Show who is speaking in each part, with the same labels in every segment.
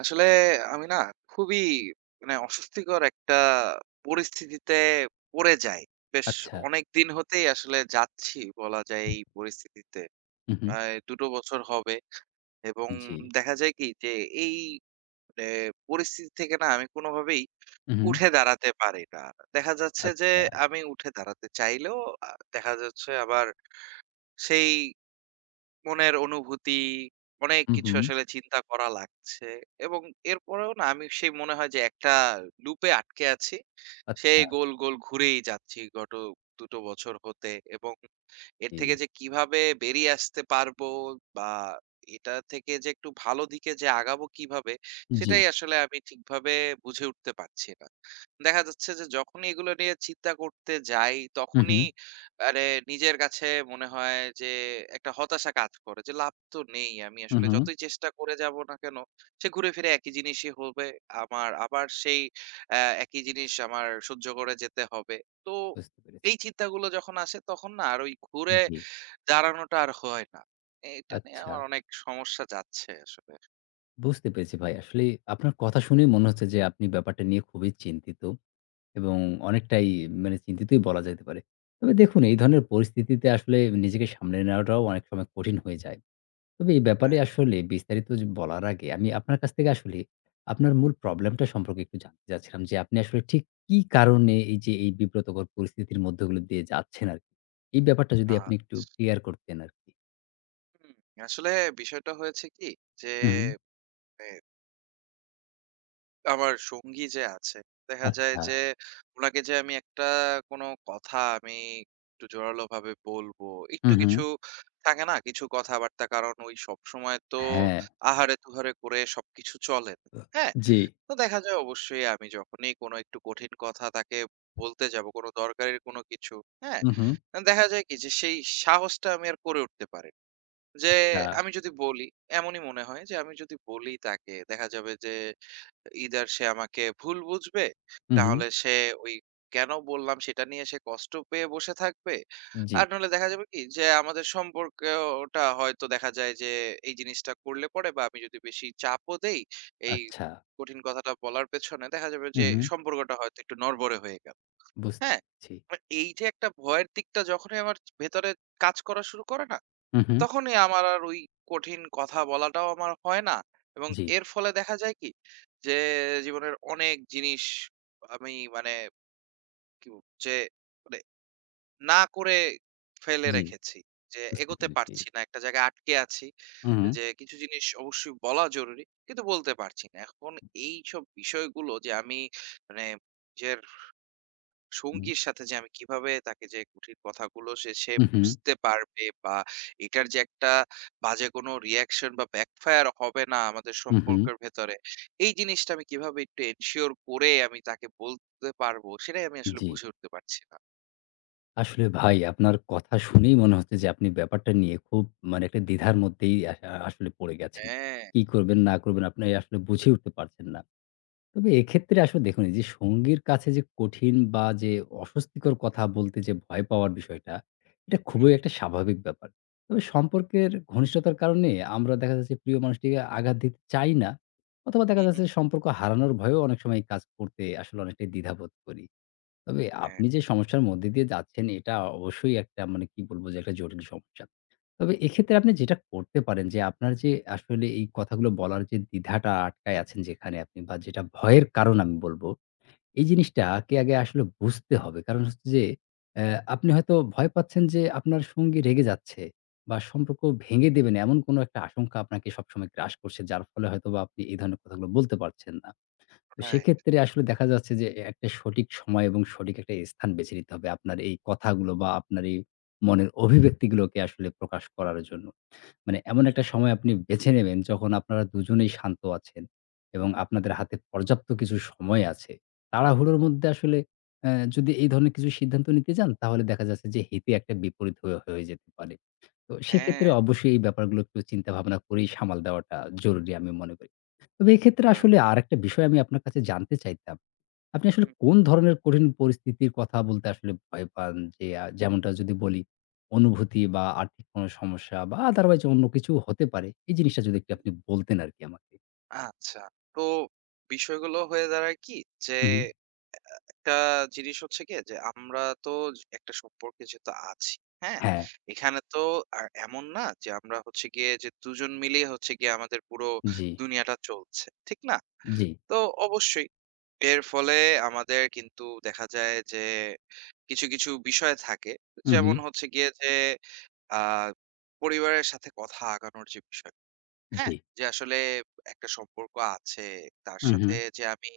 Speaker 1: আসলে আমি না খুবই মানে অস্বস্তিকর একটা পরিস্থিতিতে পড়ে যাই। বেশ
Speaker 2: আচ্ছা।
Speaker 1: অনেক দিন হতেই আসলে যাচ্ছি বলা যায় এই পরিস্থিতিতে।
Speaker 2: হু, হু।
Speaker 1: প্রায় ২ টো বছর হবে এবং
Speaker 2: জি।
Speaker 1: দেখা যায় কি যে এই এ পরিস্থিতি থেকে না আমি কোনোভাবেই
Speaker 2: হু, হু।
Speaker 1: উঠে দাঁড়াতে পারি না। দেখা যাচ্ছে যে
Speaker 2: আচ্ছা।
Speaker 1: আমি উঠে দাঁড়াতে চাইলেও আ দেখা যাচ্ছে আবার সেই মনের অনুভূতি, অনেক
Speaker 2: হু,
Speaker 1: কিছু
Speaker 2: হু।
Speaker 1: আসলে চিন্তা করা লাগছে এবং এরপরেও না আমি সেই মনে হয় যে একটা লুপে আটকে আছি। সেই
Speaker 2: আচ্ছা।
Speaker 1: গোল, গোল ঘুরেই যাচ্ছি গত ২ টো বছর হতে এবং এর
Speaker 2: জি।
Speaker 1: থেকে যে কিভাবে বেরিয়ে আসতে পারবো বা এটা থেকে যে একটু ভালো দিকে যে আগাবো কিভাবে
Speaker 2: জি।
Speaker 1: সেটাই আসলে আমি ঠিকভাবে বুঝে উঠতে পারছি না। দেখা যাচ্ছে যে যখনই এগুলো নিয়ে চিন্তা করতে যাই
Speaker 2: হু, হু।
Speaker 1: তখনই আরে নিজের কাছে মনে হয় যে একটা হতাশা কাজ করে যে লাভ তো নেই। আমি
Speaker 2: হু,
Speaker 1: আসলে
Speaker 2: হু।
Speaker 1: যতই চেষ্টা করে যাব না কেন সে ঘুরে ফিরে একই জিনিসই হবে। আমার আবার সেই একই জিনিস আমার সহ্য করে যেতে হবে। তো
Speaker 2: বুঝতে পেরেছি।
Speaker 1: এই চিন্তাগুলো যখন আসে তখন না আর ওই ঘুরে
Speaker 2: জি।
Speaker 1: দাঁড়ানোটা আর হয় না। এইটা নিয়ে
Speaker 2: আচ্ছা।
Speaker 1: আমার অনেক সমস্যা যাচ্ছে আসলে।
Speaker 2: বুঝতে পেরেছি ভাই। আসলে আপনার কথা শুনেই মনে হচ্ছে যে আপনি ব্যাপারটা নিয়ে খুবই চিন্তিত এবং অনেকটাই মানে চিন্তিতই বলা যেতে পারে। তবে দেখুন এই ধরনের পরিস্থিতিতে আসলে নিজেকে সামলে নেওয়াটাও অনেক সময় কঠিন হয়ে যায়। তবে এই ব্যাপারে
Speaker 1: হ্যাঁ।
Speaker 2: আসলে বিস্তারিত বলার আগে আমি আপনার কাছ থেকে আসলে আপনার মূল প্রবলেমটা সম্পর্কে একটু জানতে চাচ্ছিলাম যে, আপনি আসলে ঠিক কি কারণে এই যে এই বিব্রতকর পরিস্থিতির মধ্যগুলো দিয়ে যাচ্ছেন আরকি? এই ব্যাপারটা যদি
Speaker 1: আ
Speaker 2: আপনি একটু ক্লিয়ার করতেন আরকি।
Speaker 1: হুম, আসলে বিষয়টা হয়েছে কি যে
Speaker 2: হুম, হুম,
Speaker 1: এ আমার সঙ্গী যে আছে, দেখা যায়
Speaker 2: আচ্ছা।
Speaker 1: যে উনাকে যে আমি একটা কোনো কথা আমি একটু জোরালোভাবে বলবো, একটু
Speaker 2: হুম, হুম।
Speaker 1: কিছু থাকে না কিছু কথাবার্তা কারণ ওই সবসময় তো
Speaker 2: হ্যাঁ।
Speaker 1: আহারে-তুহারে করে সবকিছু চলে না। হ্যাঁ?
Speaker 2: জি।
Speaker 1: তো দেখা যায় অবশ্যই আমি যখনই কোনো একটু কঠিন কথা তাকে বলতে যাব কোনো দরকারের কোনো কিছু হ্যাঁ
Speaker 2: হুম, হুম।
Speaker 1: দেখা যায় কি যে সেই সাহসটা আমি আর করে উঠতে পারি না। যে
Speaker 2: আচ্ছা।
Speaker 1: আমি যদি বলি এমনই মনে হয় যে আমি যদি বলি তাকে দেখা যাবে যে either সে আমাকে ভুল বুঝবে,
Speaker 2: হুম, হুম।
Speaker 1: নাহলে সে ওই কেন বললাম সেটা নিয়ে সে কষ্ট পেয়ে বসে থাকবে।
Speaker 2: জি।
Speaker 1: আর নাহলে দেখা যাবে কি যে আমাদের সম্পর্কটা হয়তো দেখা যায় যে এই জিনিসটা করলে পরে বা আমি যদি বেশি চাপও দেই এই
Speaker 2: আচ্ছা।
Speaker 1: কঠিন কথাটা বলার পেছনে দেখা যাবে যে
Speaker 2: হুম, হুম।
Speaker 1: সম্পর্কটা হয়তো একটু নড়বড়ে হয়ে গেল।
Speaker 2: বুঝতে
Speaker 1: হ্যাঁ?
Speaker 2: পেরেছি।
Speaker 1: আর এই যে একটা ভয়ের দিকটা যখনই আমার ভেতরে কাজ করা শুরু করে না
Speaker 2: হুম, হুম।
Speaker 1: তখনই আমার আর ওই কঠিন কথা বলাটাও আমার হয় না এবং
Speaker 2: জি।
Speaker 1: এর ফলে দেখা যায় কি? যে জীবনের অনেক জিনিস আমি মানে কি বলব? যে মানে না করে ফেলে
Speaker 2: জি।
Speaker 1: রেখেছি। যে
Speaker 2: বুঝতে
Speaker 1: এগোতে
Speaker 2: পেরেছি।
Speaker 1: পারছি না। একটা জায়গায় আটকে আছি।
Speaker 2: হুম, হুম।
Speaker 1: যে কিছু জিনিস অবশ্যই বলা জরুরি। কিন্তু বলতে পারছি না। এখন এইসব বিষয়গুলো যে আমি মানে নিজের
Speaker 2: হুম।
Speaker 1: সঙ্গীর সাথে যে আমি কিভাবে তাকে যে কঠিন কথাগুলো সে
Speaker 2: হুম, হুম।
Speaker 1: বুঝতে পারবে বা এটার যে একটা বাজে কোনো রিঅ্যাকশন বা ব্যাকফায়ার হবে না আমাদের
Speaker 2: হুম, হুম।
Speaker 1: সম্পর্কের ভেতরে। এই জিনিসটা আমি কিভাবে একটু এনশিওর করে আমি তাকে বলতে পারবো সেটাই আমি আসলে
Speaker 2: জি।
Speaker 1: বুঝে উঠতে পারছি না।
Speaker 2: আসলে ভাই আপনার কথা শুনেই মনে হচ্ছে যে আপনি ব্যাপারটা নিয়ে খুব মানে একটা দ্বিধার মধ্যেই আসলে পড়ে গেছেন।
Speaker 1: হ্যাঁ।
Speaker 2: কি করবেন না করবেন আপনি আসলে বুঝে উঠতে পারছেন না। তবে এক্ষেত্রে আসলে দেখুন এই যে সঙ্গীর কাছে যে কঠিন বা যে অস্বস্তিকর কথা বলতে যে ভয় পাওয়ার বিষয়টা, এটা
Speaker 1: হুম,
Speaker 2: খুবই একটা স্বাভাবিক ব্যাপার। তবে সম্পর্কের ঘনিষ্ঠতার কারণে আমরা দেখা যাচ্ছে প্রিয় মানুষটিকে আঘাত দিতে চাই না অথবা দেখা
Speaker 1: হুম, হুম।
Speaker 2: যাচ্ছে সম্পর্ক হারানোর ভয়েও অনেক সময় কাজ করতে আসলে অনেকটাই দ্বিধাবোধ করি। তবে
Speaker 1: হ্যাঁ,
Speaker 2: আপনি যে সমস্যার মধ্যে দিয়ে যাচ্ছেন এটা অবশ্যই একটা মানে কি বলবো যে একটা জটিল সমস্যা। তবে এক্ষেত্রে আপনি যেটা করতে পারেন যে আপনার যে আসলে এই কথাগুলো বলার যে দ্বিধাটা আটকায় আছেন যেখানে আপনি বা যেটা ভয়ের কারণ আমি বলবো, এই জিনিসটাকে আগে আসলে বুঝতে হবে। কারণ হচ্ছে যে অ্যা আপনি হয়তো ভয় পাচ্ছেন যে আপনার সঙ্গী রেগে যাচ্ছে বা সম্পর্ক ভেঙে দেবেন এমন কোনো একটা আশঙ্কা আপনাকে সবসময় গ্রাস করছে যার ফলে হয়তোবা আপনি এই ধরনের কথাগুলো বলতে পারছেন না। তো
Speaker 1: রাইট।
Speaker 2: সেক্ষেত্রে আসলে দেখা যাচ্ছে যে একটা সঠিক সময় এবং সঠিক একটা স্থান বেছে নিতে হবে আপনার এই কথাগুলো বা আপনার এই মনের অভিব্যক্তিগুলোকে আসলে প্রকাশ করার জন্য। মানে এমন একটা সময় আপনি বেছে নেবেন যখন আপনারা দুজনেই শান্ত আছেন এবং আপনাদের হাতে পর্যাপ্ত কিছু সময় আছে। তাড়াহুড়োর মধ্যে আসলে যদি এই ধরনের কিছু সিদ্ধান্ত নিতে যান তাহলে দেখা যাচ্ছে যে হিতে একটা বিপরীত হয়ে যেতে পারে। তো সেক্ষেত্রে
Speaker 1: হ্যাঁ,
Speaker 2: অবশ্যই এই ব্যাপারগুলো একটু চিন্তা ভাবনা করেই সামাল দেওয়াটা জরুরি আমি মনে করি। তবে এক্ষেত্রে
Speaker 1: রাইট।
Speaker 2: আসলে আরেকটা বিষয় আমি আপনার কাছে জানতে চাইতাম। আপনি আসলে
Speaker 1: হুম, হুম।
Speaker 2: কোন ধরনের কঠিন পরিস্থিতির কথা বলতে আসলে ভয় পান? যে যেমনটা যদি বলি অনুভূতি বা আর্থিক কোনো সমস্যা বা otherwise অন্য কিছুও হতে পারে। এই জিনিসটা যদি একটু আপনি বলতেন আরকি আমাকে।
Speaker 1: আচ্ছা। তো বিষয়গুলো হয়ে দাঁড়ায় কি যে
Speaker 2: হু, হুম।
Speaker 1: একটা জিনিস হচ্ছে গিয়ে যে আমরা তো একটা সম্পর্কে যেহেতু আছি, হ্যাঁ?
Speaker 2: হ্যাঁ,
Speaker 1: এখানে তো আর এমন না যে আমরা হচ্ছে গিয়ে যে দুজন মিলেই হচ্ছে গিয়ে আমাদের পুরো
Speaker 2: জি,
Speaker 1: দুনিয়াটা চলছে। ঠিক না?
Speaker 2: জি,
Speaker 1: তো অবশ্যই এর ফলে আমাদের কিন্তু দেখা যায় যে কিছু, কিছু বিষয় থাকে।
Speaker 2: হু,
Speaker 1: যেমন
Speaker 2: হুম,
Speaker 1: হচ্ছে গিয়ে যে আ পরিবারের সাথে কথা আগানোর যে বিষয়
Speaker 2: জি,
Speaker 1: হ্যাঁ, যে আসলে একটা সম্পর্ক আছে। তার
Speaker 2: হু, হুম,
Speaker 1: সাথে যে আমি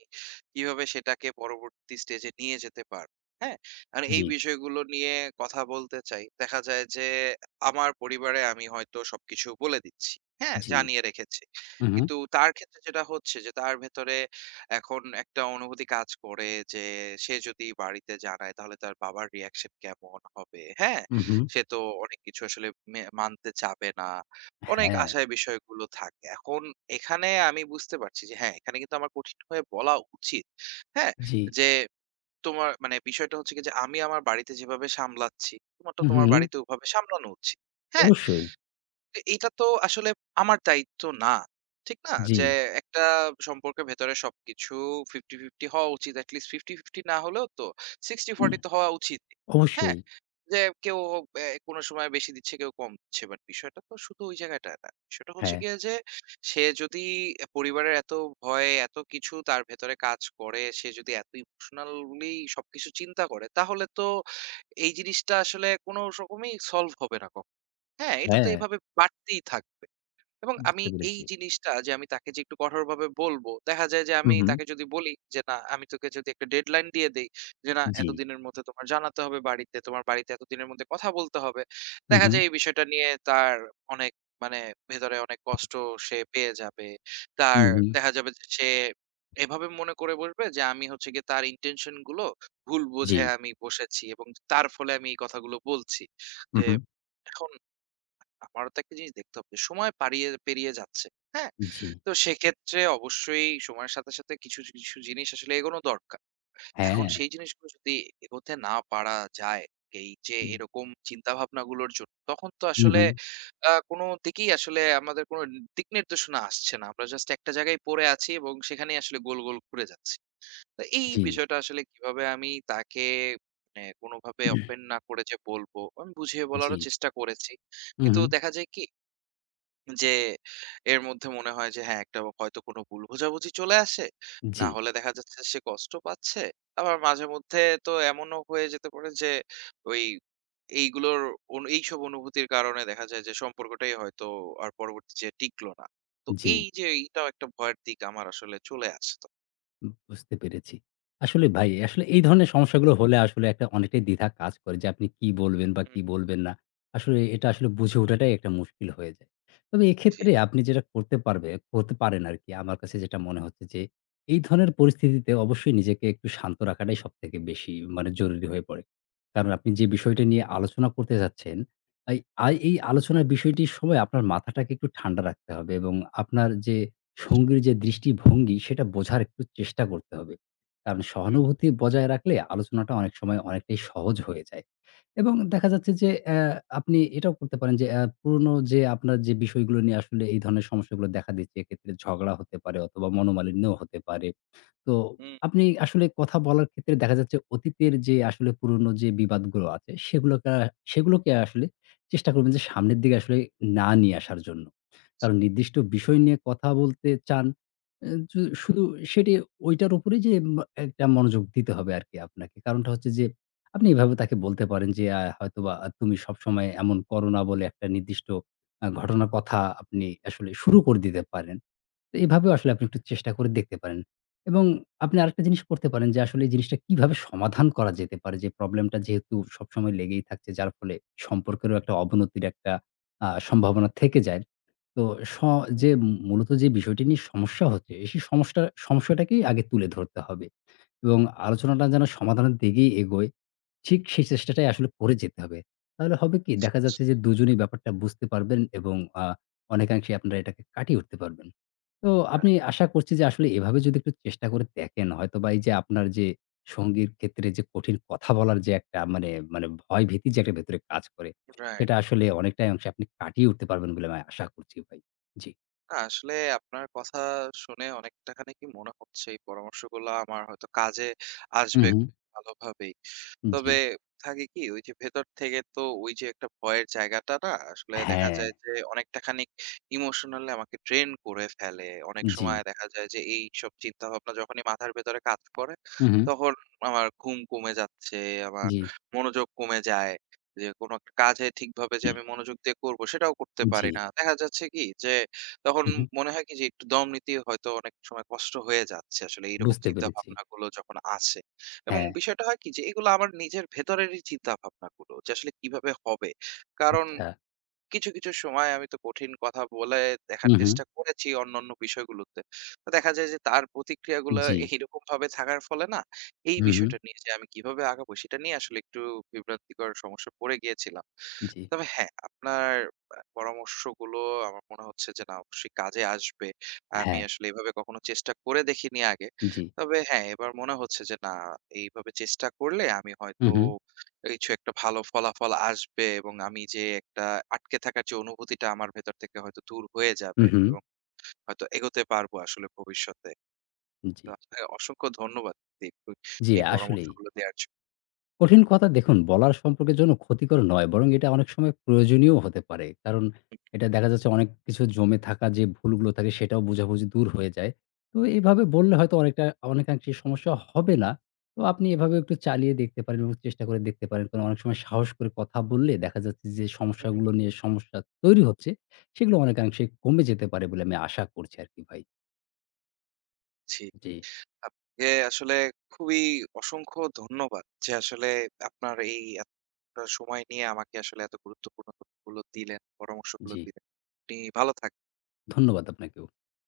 Speaker 1: কিভাবে সেটাকে পরবর্তী স্টেজে নিয়ে যেতে পারবো। হ্যাঁ? আর এই
Speaker 2: জি,
Speaker 1: বিষয়গুলো নিয়ে কথা বলতে চাই। দেখা যায় যে আমার পরিবারে আমি হয়তো সবকিছু বলে দিচ্ছি। হ্যাঁ?
Speaker 2: জি,
Speaker 1: জানিয়ে রেখেছি।
Speaker 2: হু, হুম,
Speaker 1: কিন্তু তার ক্ষেত্রে যেটা হচ্ছে যে তার ভেতরে এখন একটা অনুভূতি কাজ করে যে সে যদি বাড়িতে জানায় তাহলে তার বাবার reaction কেমন হবে। হ্যাঁ?
Speaker 2: হু, হুম,
Speaker 1: সে তো অনেক কিছু আসলে মানতে চাবে না। অনেক
Speaker 2: হ্যাঁ,
Speaker 1: আশায় বিষয়গুলো থাকে। এখন এখানে আমি বুঝতে পারছি যে হ্যাঁ, এখানে কিন্তু আমার কঠিন হয়ে বলা উচিত। হ্যাঁ?
Speaker 2: জি,
Speaker 1: যে তোমার মানে বিষয়টা হচ্ছে কি যে আমি আমার বাড়িতে যেভাবে সামলাচ্ছি, তোমার তো
Speaker 2: হু,
Speaker 1: তোমার
Speaker 2: হুম,
Speaker 1: বাড়িতে ওভাবে সামলানো উচিত। হ্যাঁ?
Speaker 2: অবশ্যই,
Speaker 1: তো এটা তো আসলে আমার দায়িত্ব না। ঠিক না?
Speaker 2: জি।
Speaker 1: যে একটা সম্পর্কের ভেতরে সবকিছু 50-50 হওয়া উচিত। এটলিস্ট 50-50 না হলেও তো 60-40 তো হওয়া উচিত। হ্যাঁ?
Speaker 2: অবশ্যই।
Speaker 1: যে কেউ কোনো সময় বেশি দিচ্ছে, কেউ কম দিচ্ছে। বাট বিষয়টা তো শুধু ওই জায়গাটা না। বিষয়টা হচ্ছে
Speaker 2: হ্যাঁ,
Speaker 1: গিয়ে যে সে যদি পরিবারের এত ভয়, এত কিছু তার ভেতরে কাজ করে, সে যদি এত ইমোশনালি সবকিছু চিন্তা করে, তাহলে তো এই জিনিসটা আসলে কোনো রকমেই সলভ হবে না কখনো। হ্যাঁ, এটা তো
Speaker 2: হ্যাঁ,
Speaker 1: এভাবে বাড়তেই থাকবে। এবং আমি
Speaker 2: বুঝতে
Speaker 1: এই
Speaker 2: পেরেছি।
Speaker 1: জিনিসটা যে আমি তাকে যে একটু কঠোরভাবে বলবো, দেখা যায় যে
Speaker 2: হু,
Speaker 1: আমি
Speaker 2: হু।
Speaker 1: তাকে যদি বলি যে, "না, আমি তোকে যদি একটা ডেডলাইন দিয়ে দেই যে, না,
Speaker 2: জি।
Speaker 1: এতদিনের মধ্যে তোমার জানাতে হবে বাড়িতে। তোমার বাড়িতে এতদিনের মধ্যে কথা বলতে হবে।"
Speaker 2: হু,
Speaker 1: দেখা
Speaker 2: হু,
Speaker 1: যায় এই বিষয়টা নিয়ে তার অনেক মানে ভেতরে অনেক কষ্ট সে পেয়ে যাবে।
Speaker 2: হু,
Speaker 1: তার
Speaker 2: হু।
Speaker 1: দেখা যাবে যে সে এভাবে মনে করে বসবে যে আমি হচ্ছে গিয়ে তার ইনটেনশন গুলো ভুল
Speaker 2: জি।
Speaker 1: বুঝে আমি বসেছি এবং তার ফলে আমি এই কথাগুলো বলছি।
Speaker 2: হু,
Speaker 1: যে
Speaker 2: হু।
Speaker 1: এখন আমারও তো একটা জিনিস দেখতে হবে। সময় পাড়িয়ে পেরিয়ে যাচ্ছে। হ্যাঁ?
Speaker 2: জি।
Speaker 1: তো সেক্ষেত্রে অবশ্যই সময়ের সাথে, সাথে কিছু, কিছু জিনিস আসলে এগোনো দরকার। এখন
Speaker 2: হ্যাঁ।
Speaker 1: সেই জিনিসগুলো যদি এগোতে না পারা যায়, এই যে এরকম চিন্তাভাবনাগুলোর জন্য, তখন তো
Speaker 2: হু,
Speaker 1: আসলে
Speaker 2: হু।
Speaker 1: কোন দিকেই আসলে আমাদের কোন দিক নির্দেশনা আসছে না। আমরা জাস্ট একটা জায়গায় পড়ে আছি এবং সেখানেই আসলে গোল, গোল ঘুরে যাচ্ছি। তো এই
Speaker 2: জি।
Speaker 1: বিষয়টা আসলে কিভাবে আমি তাকে মানে কোনভাবে offend না করে যে বলব, আমি বুঝিয়ে
Speaker 2: জি।
Speaker 1: বলারও চেষ্টা করেছি।
Speaker 2: হু,
Speaker 1: কিন্তু
Speaker 2: হু।
Speaker 1: দেখা যায় কি যে এর মধ্যে মনে হয় যে হ্যাঁ, একটা হয়তো কোনো ভুল বোঝাবুঝি চলে আসে।
Speaker 2: জি।
Speaker 1: না হলে দেখা যাচ্ছে সে কষ্ট পাচ্ছে। আবার মাঝে মধ্যে তো এমনও হয়ে যেতে পারে যে ওই এইগুলোর এইসব অনুভূতির কারণে দেখা যায় যে সম্পর্কটাই হয়তো আর পরবর্তী যে টিকলো না। তো
Speaker 2: জি।
Speaker 1: এই যে এইটাও একটা ভয়ের দিক আমার আসলে চলে আসতো।
Speaker 2: বুঝতে পেরেছি। আসলে ভাই, আসলে এই ধরনের সমস্যাগুলো হলে আসলে একটা অনেকটাই দ্বিধা কাজ করে যে আপনি কি বলবেন বা
Speaker 1: হুম।
Speaker 2: কি বলবেন না। আসলে এটা আসলে বুঝে ওঠাটাই একটা মুশকিল হয়ে যায়। তবে
Speaker 1: জি।
Speaker 2: এক্ষেত্রে আপনি যেটা করতে পারেন আরকি আমার কাছে যেটা মনে হচ্ছে যে, এই ধরনের পরিস্থিতিতে অবশ্যই নিজেকে একটু শান্ত রাখাটাই সবথেকে বেশি মানে জরুরি হয়ে পড়ে। কারণ আপনি যে বিষয়টা নিয়ে আলোচনা করতে যাচ্ছেন, এই এই আলোচনার বিষয়টির সময় আপনার মাথাটাকে একটু ঠান্ডা রাখতে হবে এবং আপনার যে সঙ্গীর যে দৃষ্টিভঙ্গি সেটা বোঝার একটু চেষ্টা করতে হবে। কারণ
Speaker 1: হুম,
Speaker 2: সহানুভূতি বজায় রাখলে আলোচনাটা অনেক সময় অনেকটাই সহজ হয়ে যায়। এবং দেখা যাচ্ছে যে আপনি এটাও করতে পারেন যে পুরনো যে আপনার যে বিষয়গুলো নিয়ে আসলে এই ধরনের সমস্যাগুলো দেখা দিচ্ছে এক্ষেত্রে ঝগড়া হতে পারে অথবা মনোমালিন্যও হতে পারে। তো
Speaker 1: হুম,
Speaker 2: আপনি আসলে কথা বলার ক্ষেত্রে দেখা যাচ্ছে অতীতের যে আসলে পুরনো যে বিবাদগুলো আছে সেগুলোকে সেগুলোকে আসলে চেষ্টা করবেন যে সামনের দিকে আসলে না নিয়ে আসার জন্য। কারণ নির্দিষ্ট বিষয় নিয়ে কথা বলতে চান, এ জু শুধু সেটি ঐটার উপরেই যে ম একটা মনোযোগ দিতে হবে আরকি আপনাকে। কারণটা হচ্ছে যে আপনি এভাবে তাকে বলতে পারেন যে হয়তোবা তুমি সবসময় এমন করো না বলে একটা নির্দিষ্ট ঘটনার কথা আপনি আসলে শুরু করে দিতে পারেন। তো এভাবেও আসলে আপনি একটু চেষ্টা করে দেখতে পারেন। এবং আপনি আরেকটা জিনিস করতে পারেন যে আসলে এই জিনিসটা কিভাবে সমাধান করা যেতে পারে। যে প্রবলেমটা যেহেতু সবসময় লেগেই থাকছে যার ফলে সম্পর্কেরও একটা অবনতির একটা সম্ভাবনা থেকে যায়। তো স
Speaker 1: হুম।
Speaker 2: যে মূলত যে বিষয়টি নিয়ে সমস্যা হচ্ছে, সেই সমস্যাটাকেই আগে তুলে ধরতে হবে এবং আলোচনাটা যেন সমাধানের দিকেই এগোয়, ঠিক সেই চেষ্টাটাই আসলে করে যেতে হবে। তাহলে হবে কি? দেখা যাচ্ছে যে দুজনেই ব্যাপারটা বুঝতে পারবেন এবং আ অনেকাংশে আপনারা এটাকে কাটিয়ে উঠতে পারবেন। তো
Speaker 1: রাইট,
Speaker 2: আপনি আশা করছি যে আসলে এভাবে যদি একটু চেষ্টা করে দেখেন, হয়তোবা এই যে আপনার যে সঙ্গীর ক্ষেত্রে যে কঠিন কথা বলার যে একটা মানে ভয় ভীতি যে একটা ভেতরে কাজ করে।
Speaker 1: রাইট।
Speaker 2: সেটা আসলে অনেকটাই অংশে আপনি কাটিয়ে উঠতে পারবেন বলে আমি আশা করছি ভাই। জি।
Speaker 1: না, আসলে আপনার কথা শুনে অনেকটা খানিকই মনে হচ্ছে এই পরামর্শগুলো আমার হয়তো কাজে
Speaker 2: হু,
Speaker 1: আসবে
Speaker 2: হু।
Speaker 1: খুব ভালোভাবেই।
Speaker 2: জি।
Speaker 1: তবে থাকে কি ওই যে ভেতর থেকে তো ওই যে একটা ভয়ের জায়গাটা না আসলে দেখা
Speaker 2: হ্যাঁ,
Speaker 1: যায় যে অনেকটা খানিক ইমোশনালি আমাকে ড্রেন করে ফেলে। অনেক
Speaker 2: জি।
Speaker 1: সময় দেখা যায় যে এইসব চিন্তাভাবনা যখনই মাথার ভেতরে কাজ করে
Speaker 2: হু, হু।
Speaker 1: তখন আমার ঘুম কমে যাচ্ছে, আমার
Speaker 2: জি,
Speaker 1: মনোযোগ কমে যায়। যে কোনো একটা কাজে ঠিকভাবে যে আমি মনোযোগ দিয়ে করব সেটাও করতে
Speaker 2: জি।
Speaker 1: পারি না। দেখা যাচ্ছে কি যে তখন
Speaker 2: হু, হু।
Speaker 1: মনে হয় কি যে একটু দম নিতেই হয়তো অনেক সময় কষ্ট হয়ে যাচ্ছে আসলে এইরকম
Speaker 2: বুঝতে
Speaker 1: চিন্তা
Speaker 2: পেরেছি।
Speaker 1: ভাবনাগুলো যখন আসে। এবং
Speaker 2: হ্যাঁ,
Speaker 1: বিষয়টা হয় কি যে এগুলো আমার নিজের ভেতরেরই চিন্তা ভাবনাগুলো যে আসলে কিভাবে হবে। কারণ
Speaker 2: আচ্ছা।
Speaker 1: কিছু, কিছু সময় আমি তো কঠিন কথা বলে দেখার
Speaker 2: হু, হু।
Speaker 1: চেষ্টা করেছি অন্যান্য বিষয়গুলোতে। তো দেখা যায় যে তার প্রতিক্রিয়াগুলো
Speaker 2: জি।
Speaker 1: এইরকমভাবে থাকার ফলে না এই
Speaker 2: হু, হু।
Speaker 1: বিষয়টা নিয়ে যে আমি কিভাবে আগাবো সেটা নিয়ে আসলে একটু বিভ্রান্তিকর সমস্যায় পড়ে গিয়েছিলাম।
Speaker 2: জি।
Speaker 1: তবে হ্যাঁ, আপনার পরামর্শগুলো আমার মনে হচ্ছে যে না অবশ্যই কাজে আসবে। আমি
Speaker 2: হ্যাঁ,
Speaker 1: আসলে এভাবে কখনো চেষ্টা করে দেখিনি আগে।
Speaker 2: জি।
Speaker 1: তবে হ্যাঁ, এবার মনে হচ্ছে যে না এইভাবে চেষ্টা করলে আমি
Speaker 2: হু,
Speaker 1: হয়তো
Speaker 2: হু।
Speaker 1: কিছু একটা ভালো ফলাফল আসবে এবং আমি যে একটা আটকে থাকার যে অনুভূতিটা আমার ভেতর থেকে হয়তো দূর হয়ে
Speaker 2: হু,
Speaker 1: যাবে
Speaker 2: হু।
Speaker 1: এবং হয়তো এগোতে পারবো আসলে ভবিষ্যতে।
Speaker 2: জি।
Speaker 1: তো আপনাকে অসংখ্য ধন্যবাদ এই
Speaker 2: জি,
Speaker 1: এই
Speaker 2: আসলেই।
Speaker 1: পরামর্শগুলো দেওয়ার জন্য।
Speaker 2: কঠিন কথা দেখুন বলার সম্পর্কের জন্য ক্ষতিকর নয়। বরং এটা অনেক সময় প্রয়োজনীয়ও হতে পারে। কারণ এটা দেখা যাচ্ছে অনেক কিছু জমে থাকা যে ভুলগুলো থাকে সেটাও বোঝাবুঝি দূর হয়ে যায়। তো এভাবে বললে হয়তো অনেকাংশে সমস্যা হবে না। তো আপনি এভাবে একটু চালিয়ে দেখতে পারেন এবং চেষ্টা করে দেখতে পারেন। কারণ অনেক সময় সাহস করে কথা বললে দেখা যাচ্ছে যে সমস্যাগুলো নিয়ে তৈরি হচ্ছে, সেগুলো অনেকাংশে কমে যেতে পারে বলে আমি আশা করছি আরকি ভাই।
Speaker 1: জি।
Speaker 2: জি,
Speaker 1: আপনাকে আসলে খুবই অসংখ্য ধন্যবাদ যে আসলে আপনার এই এতটা সময় নিয়ে আমাকে আসলে এত গুরুত্বপূর্ণ তথ্যগুলো দিলেন, পরামর্শগুলো
Speaker 2: জি।
Speaker 1: দিলেন। আপনি ভালো থাকবেন।
Speaker 2: ধন্যবাদ আপনাকেও।